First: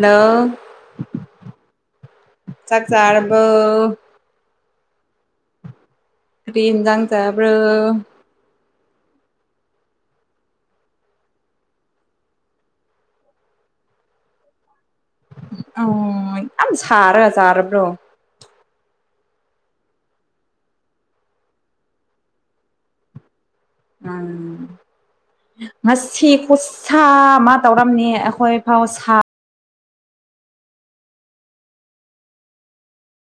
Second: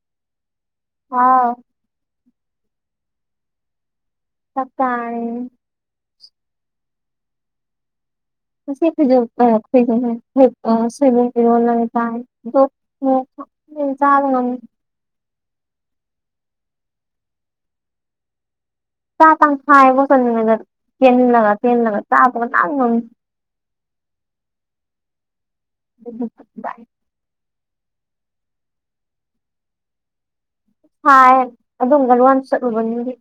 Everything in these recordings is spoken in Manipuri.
ꯍꯂꯣ ꯍꯥꯎ ꯆꯥꯛ ꯆꯔꯔꯕ ꯁꯀ ꯀꯔꯤꯟꯖꯥꯡ ꯆꯕ꯭ꯔ ꯁꯤꯈꯣꯏ ꯁ꯭ꯤ ꯄ ꯔꯣꯜ ꯂꯩꯇꯥ ꯆꯥ ꯉ ꯎꯝ ꯌꯥꯝ ꯁꯥꯔꯒ ꯆꯥꯔꯕ꯭ꯔꯣ ꯆꯥ ꯇꯥꯡ ꯊꯥꯏꯕꯣꯠ ꯆꯠꯉꯗ ꯆꯦꯟꯂꯒ ꯇꯦꯜꯂꯒ ꯆꯥꯕꯒ ꯇꯥꯡ ꯉ ꯎꯝ ꯃꯥ ꯃꯥ ꯇꯧꯔꯝꯅꯤ ꯑꯩꯈꯣꯏ ꯐꯥꯎ ꯍꯥꯏ ꯑꯗꯨꯝꯒ ꯂ ꯋꯥ ꯆꯠꯂꯨꯕꯅꯤꯗꯤ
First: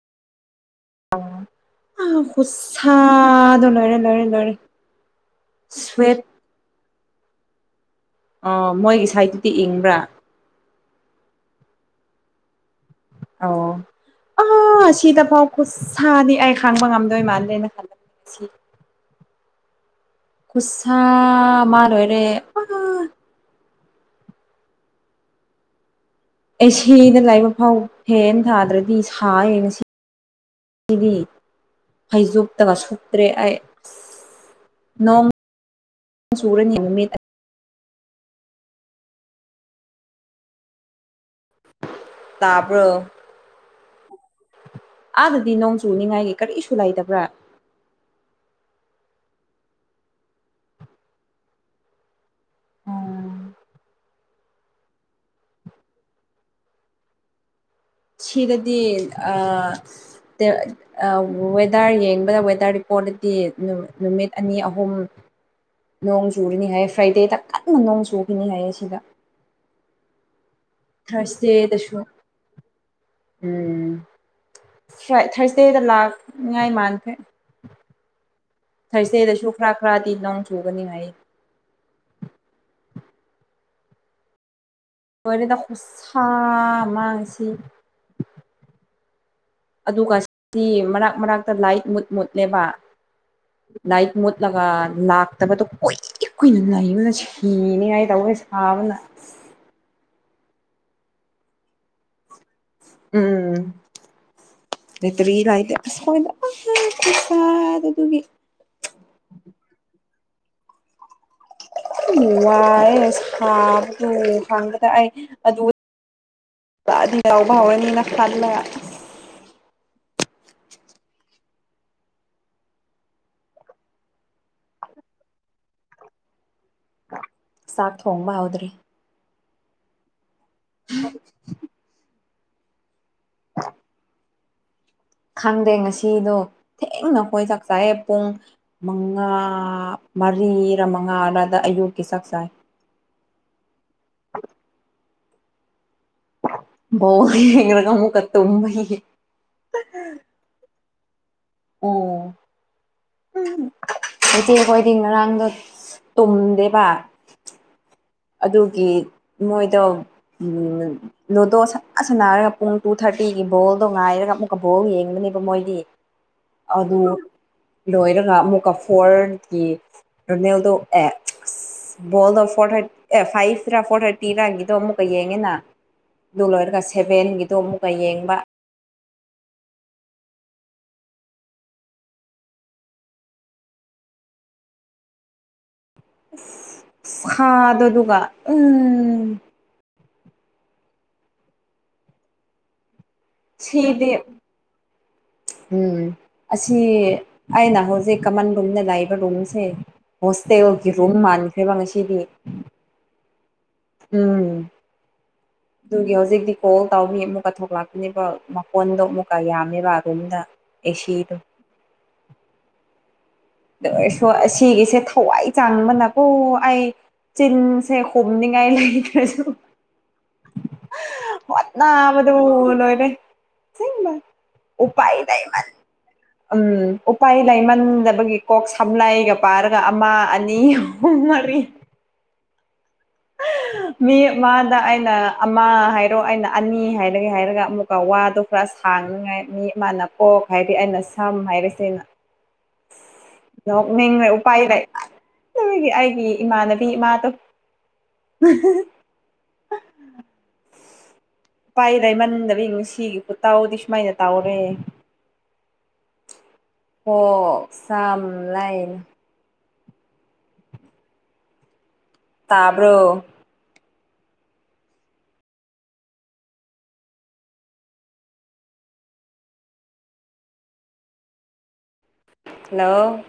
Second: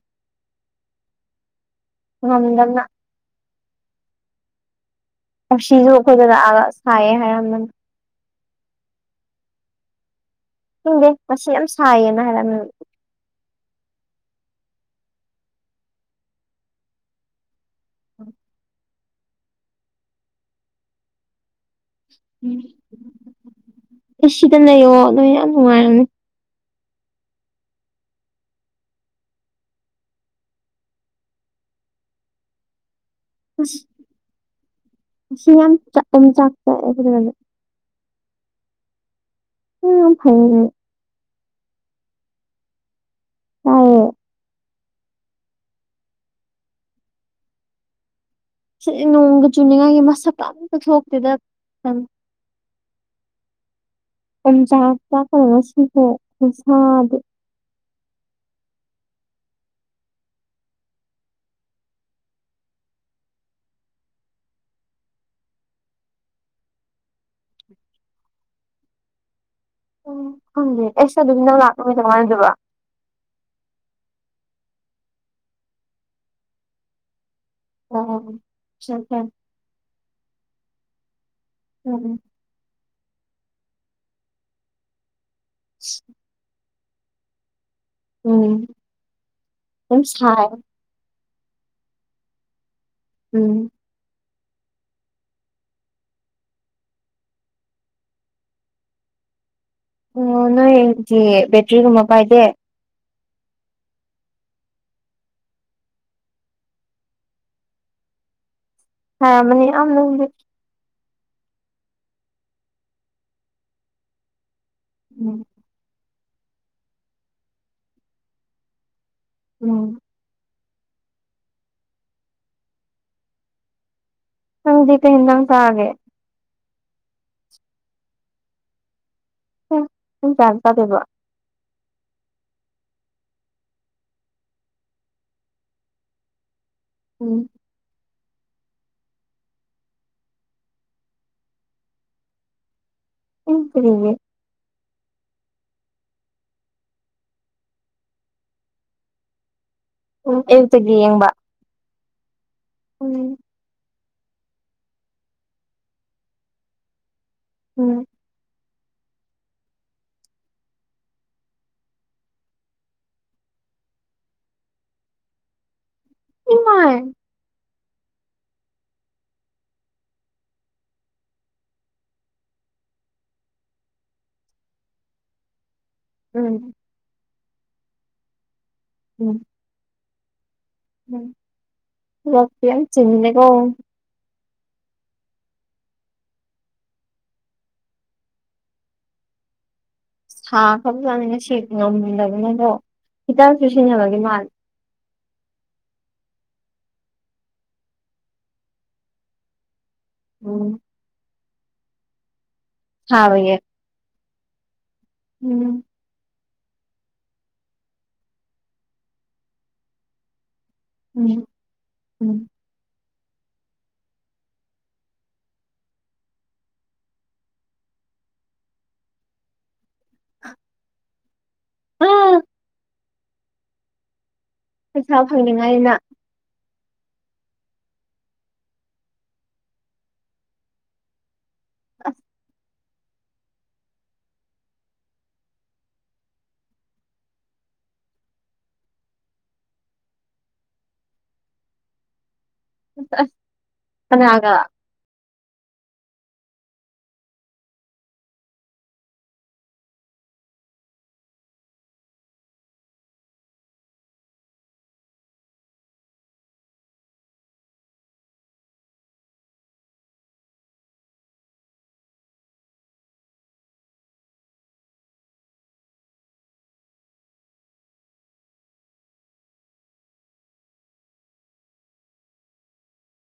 ꯉꯝꯗꯅ ꯍꯁꯗ ꯂꯣꯏꯔꯦ ꯂꯣꯏꯔꯦ ꯂꯣꯏꯔꯦ ꯁꯤꯁꯨ ꯁ꯭ꯋꯦꯠ ꯑꯩꯈꯣꯏꯗ ꯂꯥꯛꯑꯒ ꯁꯥꯏꯌꯦ ꯍꯥꯏꯔꯝꯗ ꯑꯣ ꯃꯣꯏꯒꯤ ꯁꯥꯏꯠꯇꯨꯗꯤ ꯏꯪꯕ꯭ꯔꯥ ꯏꯤꯡꯗꯦ ꯃꯁꯤ ꯌꯥꯝ ꯁꯥꯏꯌꯦꯅ ꯍꯥꯏꯔꯝꯃꯤ ꯑꯣ ꯑꯥ ꯁꯤꯗ ꯐꯥꯎ ꯈꯨꯠꯁꯥꯗꯤ ꯑꯩ ꯈꯥꯡꯕ ꯉꯝꯗꯣꯏ ꯃꯥꯜꯂꯦꯅ ꯈꯜꯂ [unintelligible] ꯈꯨꯨꯁ ꯁꯥꯥ ꯃꯥꯔꯣꯏꯔꯦ ꯑ ꯁꯤꯗ ꯂꯩꯌꯛꯑꯣ ꯑꯗꯣ ꯌꯥꯝ ꯅꯨꯡꯉꯥꯏꯔꯅꯤ ꯑꯩ ꯁꯤꯗ ꯂꯥꯏꯕ ꯐꯥꯎ ꯐꯦꯟ ꯊꯥꯗ꯭ꯔꯗꯤ ꯁꯥꯌꯦ ꯉꯁꯤ ꯁꯤꯗꯤ ꯐꯩꯖꯣꯇꯒꯁꯨ ꯇ꯭ꯔꯦ ꯑꯩ ꯑꯁ ꯅꯣꯡ ꯉꯁꯤ ꯌꯥꯝ ꯑꯣꯝꯆꯥꯛ ꯁꯨꯔꯅꯤ ꯆꯥꯛꯑꯦ ꯅꯨꯃꯤꯠ ꯐꯖꯅ ꯎ ꯐꯥꯎ ꯇꯥꯕ꯭ꯔꯣ ꯇꯥꯏꯌꯦ ꯑꯥꯗꯗꯤ ꯅꯣꯡ ꯆꯨꯅꯤꯡꯉꯥꯏꯒꯤ ꯀꯔꯤꯁꯨ ꯂꯩꯇꯕ꯭ꯔꯥ ꯁꯤ ꯅꯣꯡꯒ ꯆꯨꯅꯤꯡꯉꯥꯏꯒꯤ ꯃꯁꯛꯄ ꯑꯝꯇ ꯊꯣꯛꯇꯦꯗ ꯀꯣꯡ ꯆꯥꯛ ꯆꯥꯛ ꯀ ꯁꯤꯈꯣ ꯎꯅꯨꯡꯁꯥꯗ ꯁꯤꯗꯗꯤ ꯋꯦꯗꯔ ꯌꯦꯡꯕꯗ ꯋꯦꯗꯔ ꯔꯤꯄꯣꯔꯠꯗꯤ ꯅꯨꯃꯤꯠ ꯑꯅꯤ ꯑꯍꯨꯝ ꯅꯣꯡ ꯆꯨꯔꯤꯅꯤ ꯍꯥꯏꯌꯦ ꯐ꯭ꯔꯥꯏꯗꯦꯗ ꯀꯟꯅ ꯅꯣꯡ ꯆꯨꯈꯤꯅꯤ ꯍꯥꯏꯌꯦ ꯁꯤꯗ ꯎꯦ ꯑꯦꯁ ꯑꯗꯨꯒꯤ ꯅ ꯂꯥꯛꯄꯃꯤ ꯊꯥꯔꯁꯗꯦꯗꯁꯨ ꯇꯧꯉꯥꯏꯗꯨꯕ ꯎꯝ ꯐ꯭ꯔ‌ꯣꯏꯠ ꯊ꯭ꯔꯁꯇ‌ꯦꯗ ꯂꯥꯛꯅꯤꯡꯉꯥꯏ ꯃꯥꯟꯈ꯭ꯔ‌ꯦ [unintelligible] ꯊꯔꯁꯗꯦꯗꯁꯨ ꯈꯔ ꯈꯔꯗꯤ ꯂꯪ ꯆꯨꯒꯅꯤꯉꯥꯏ ꯎꯝꯝ ꯣꯏꯔꯤꯗ ꯈꯨꯣꯠꯁ ꯃꯥꯡꯁꯤ ꯎꯝ ꯑꯗꯨꯝ ꯑꯗꯨꯒ ꯁꯥꯏ ꯁꯤ ꯃꯔꯛ ꯃꯔꯛꯇ ꯂꯥꯏꯠ ꯃꯨꯠ ꯃꯨꯠꯅꯦꯕ ꯎꯝ ꯂꯛ ꯃꯣꯠꯂ ꯂꯅꯥꯥꯛꯇꯕꯇ ꯀꯣꯏ ꯏꯀꯨꯏꯅ ꯂꯩꯕꯅ ꯁꯤꯅꯤꯡꯉꯥꯏ ꯇꯧꯕ ꯁꯥꯕꯅ ꯑꯣ ꯅꯣꯏꯗꯤ ꯕꯦꯇ꯭ꯔꯤꯒꯨꯝꯕ ꯄꯥꯏꯗꯦ ꯎꯝ ꯅ ꯇꯔꯤ ꯂꯥꯏꯇꯦ ꯑꯁꯁꯥ ꯑꯗꯨꯒꯤ ꯍ ꯃꯅꯤ ꯑꯅ ꯎ ꯋꯥꯏꯕ ꯈꯪꯕꯗ ꯑꯩ ꯎꯝ ꯑꯗꯨ ꯑꯗꯨ ꯌꯥꯎꯕ ꯍꯥꯎꯋ ꯉ ꯇꯜꯂ ꯎꯝ ꯅꯪ ꯗꯤꯄꯤꯤꯟ ꯎ ꯇꯑꯒꯦ ꯁꯥꯥꯛ ꯊꯣꯡꯕ ꯍꯥꯎꯗ꯭ꯔꯤ [unintelligible] [unintelligible] ꯈꯪꯗꯦ ꯉꯁꯤꯗꯣ ꯊꯦꯡꯅ ꯎꯝ ꯈꯣꯏꯗ ꯆꯥꯏꯌꯦ ꯄꯨꯡ ꯃꯉꯥ ꯃꯔꯤꯔ ꯃꯉꯥꯔꯗ ꯑꯌꯨꯛꯀꯤ ꯆꯥꯛ ꯆꯥꯏ ꯑꯦ ꯀꯔꯤꯒꯤ ꯕꯣꯜ ꯉꯦꯡꯂꯒ ꯇꯨꯝꯕꯒꯤ ꯎꯝ ꯑꯌꯨꯛꯇꯒꯤ ꯌꯦꯡꯕ ꯑꯣ ꯎꯝ ꯎ ꯏꯆꯦ ꯑꯩꯈꯣꯏꯗꯤ ꯉꯔꯥꯡꯗꯣ ꯇꯨꯝꯗꯦꯕ ꯎꯝ ꯑꯗꯨꯒꯤ ꯃꯣꯏꯗꯣ ꯂꯨꯗꯣ ꯁꯠꯅ ꯁꯅꯔꯒ ꯄꯨꯡ ꯇꯨ ꯊꯥꯔꯇꯤꯒꯤ ꯕꯣꯜꯗꯣ ꯉꯥꯏꯔꯒ ꯑꯃꯨꯛꯀ ꯕꯣꯜ ꯌꯦꯡꯕꯅꯦꯕ ꯃꯣꯏꯗꯤ ꯏꯃꯥꯏ ꯑꯗꯨ ꯂꯣꯏꯔꯒ ꯑꯃꯨꯛꯀꯐꯣꯔꯒꯤ ꯔꯣꯅꯦꯜꯗꯣ ꯑꯦꯛꯁ ꯕꯣꯜ ꯗꯣ ꯐꯣꯔ ꯍꯥꯏ ꯑꯦ ꯐꯥꯏꯚꯔꯥ ꯐꯣꯔ ꯌꯦꯡꯉꯦꯅ ꯑꯗꯨ ꯎꯝ ꯂꯣꯏꯔ ꯅꯤ ꯁꯦꯚꯦꯟꯒꯤꯗꯣ ꯑꯃꯨꯛꯀ ꯌꯦꯡꯕ ꯎꯝ ꯎꯝ ꯌꯥꯝ ꯆꯤꯜꯂꯦꯀꯣ ꯁꯥꯥꯗꯗꯨꯒ ꯎꯝ ꯁꯥ ꯈꯔꯥꯕ ꯖꯥꯅꯤ ꯉꯁꯤ ꯉꯝꯗꯕꯅꯤꯕꯣ ꯈꯤꯇꯪꯁꯨ ꯁꯤꯗꯤ ꯁꯤꯟꯅꯕꯒꯤ ꯃꯥꯜ ꯎꯝ ꯑꯁꯤ ꯑꯩꯅ ꯍꯧꯖꯤꯛ ꯀꯃꯟ ꯔꯨꯝꯗ ꯂꯥꯛꯏꯕ ꯔꯨꯝꯁꯦ ꯎꯝ ꯍꯣꯁꯇꯦꯜꯒꯤ ꯔꯨꯝ ꯃꯥꯟꯈ꯭ꯔꯦꯕ ꯉꯁꯤꯗꯤ ꯍꯥꯥꯎꯕꯩꯌꯦ ꯎꯝ ꯎꯝ ꯑꯗꯨꯒꯤ ꯍꯧꯖꯤꯛꯇꯤ ꯀꯣꯜ ꯇꯧꯏ ꯑꯃꯨꯛꯀ ꯊꯣꯛꯂꯛꯄꯅꯦꯕ ꯃꯀꯣꯟꯗꯣ ꯑꯃꯨꯛꯀ ꯌꯥꯝꯃꯦꯕ ꯑꯗꯣꯝꯗ ꯎꯝ ꯎꯝ ꯑꯗꯨ ꯑꯣꯏꯔꯁꯨ ꯑꯁꯤꯒꯤꯁꯦ ꯊꯋꯥꯏ ꯆꯥꯡꯕꯅꯀꯣ ꯑꯩ ꯆꯤꯟꯁꯦ ꯍꯨꯝꯅꯤꯡꯉꯥꯏ ꯂꯩꯇ꯭ꯔꯁꯨ [unintelligible] ꯋꯥꯅꯥꯕꯗꯨ ꯑꯥ ꯂꯣꯏꯔꯦ ꯄꯩꯁꯥ ꯎꯄꯥꯏ ꯂꯩꯥꯏꯃꯟ ꯐꯪꯅꯤꯡꯉꯥꯏꯅ ꯎꯝ ꯎꯄꯥꯏ ꯂꯩꯥꯏꯃꯟꯕꯒꯤ ꯀꯣꯛ ꯁꯝ ꯂꯥꯏꯒ ꯄꯥꯔꯒ ꯑꯃ ꯑꯅꯤ ꯑꯍꯨꯝ ꯃꯔꯤ ꯑꯁ ꯃꯤ ꯑꯃꯗ ꯑꯩꯅ ꯑꯃ ꯍꯥꯏꯔꯣ ꯑꯩꯅ ꯑꯅꯤ ꯍꯥꯏꯔꯒꯦ ꯍꯥꯏꯔꯒ ꯑꯃꯨꯛ ꯋꯥꯗꯣ ꯄꯨꯔ ꯁꯥꯡꯅꯤꯉꯥꯏ ꯃꯤ ꯑꯃꯅ ꯀꯣꯛ ꯍꯥꯏꯗꯤ ꯑꯩꯅ ꯁꯝ ꯍꯥꯏꯔꯤꯁ ꯑꯩꯅ ꯑꯁ ꯅ ꯃꯤꯡꯅ ꯀꯅꯥꯒ ꯎꯄꯥꯏꯗ ꯅꯒꯤ ꯑꯩꯒꯤ ꯏꯃꯥꯟꯅꯕꯤ ꯏꯃꯥꯗꯣ [unintelligible] ꯎꯄꯥꯏ ꯂꯩꯏꯃꯟꯗꯕꯅꯨꯡꯁꯤꯒꯤ ꯈꯨꯠꯇꯥꯎꯗꯤ ꯁꯨꯃꯥꯏꯅ ꯇꯧꯔꯦ ꯀꯣꯛ ꯁꯝ ꯂꯩꯥꯏꯅ ꯇꯥꯕ꯭ꯔꯣ ꯍꯜꯂꯣ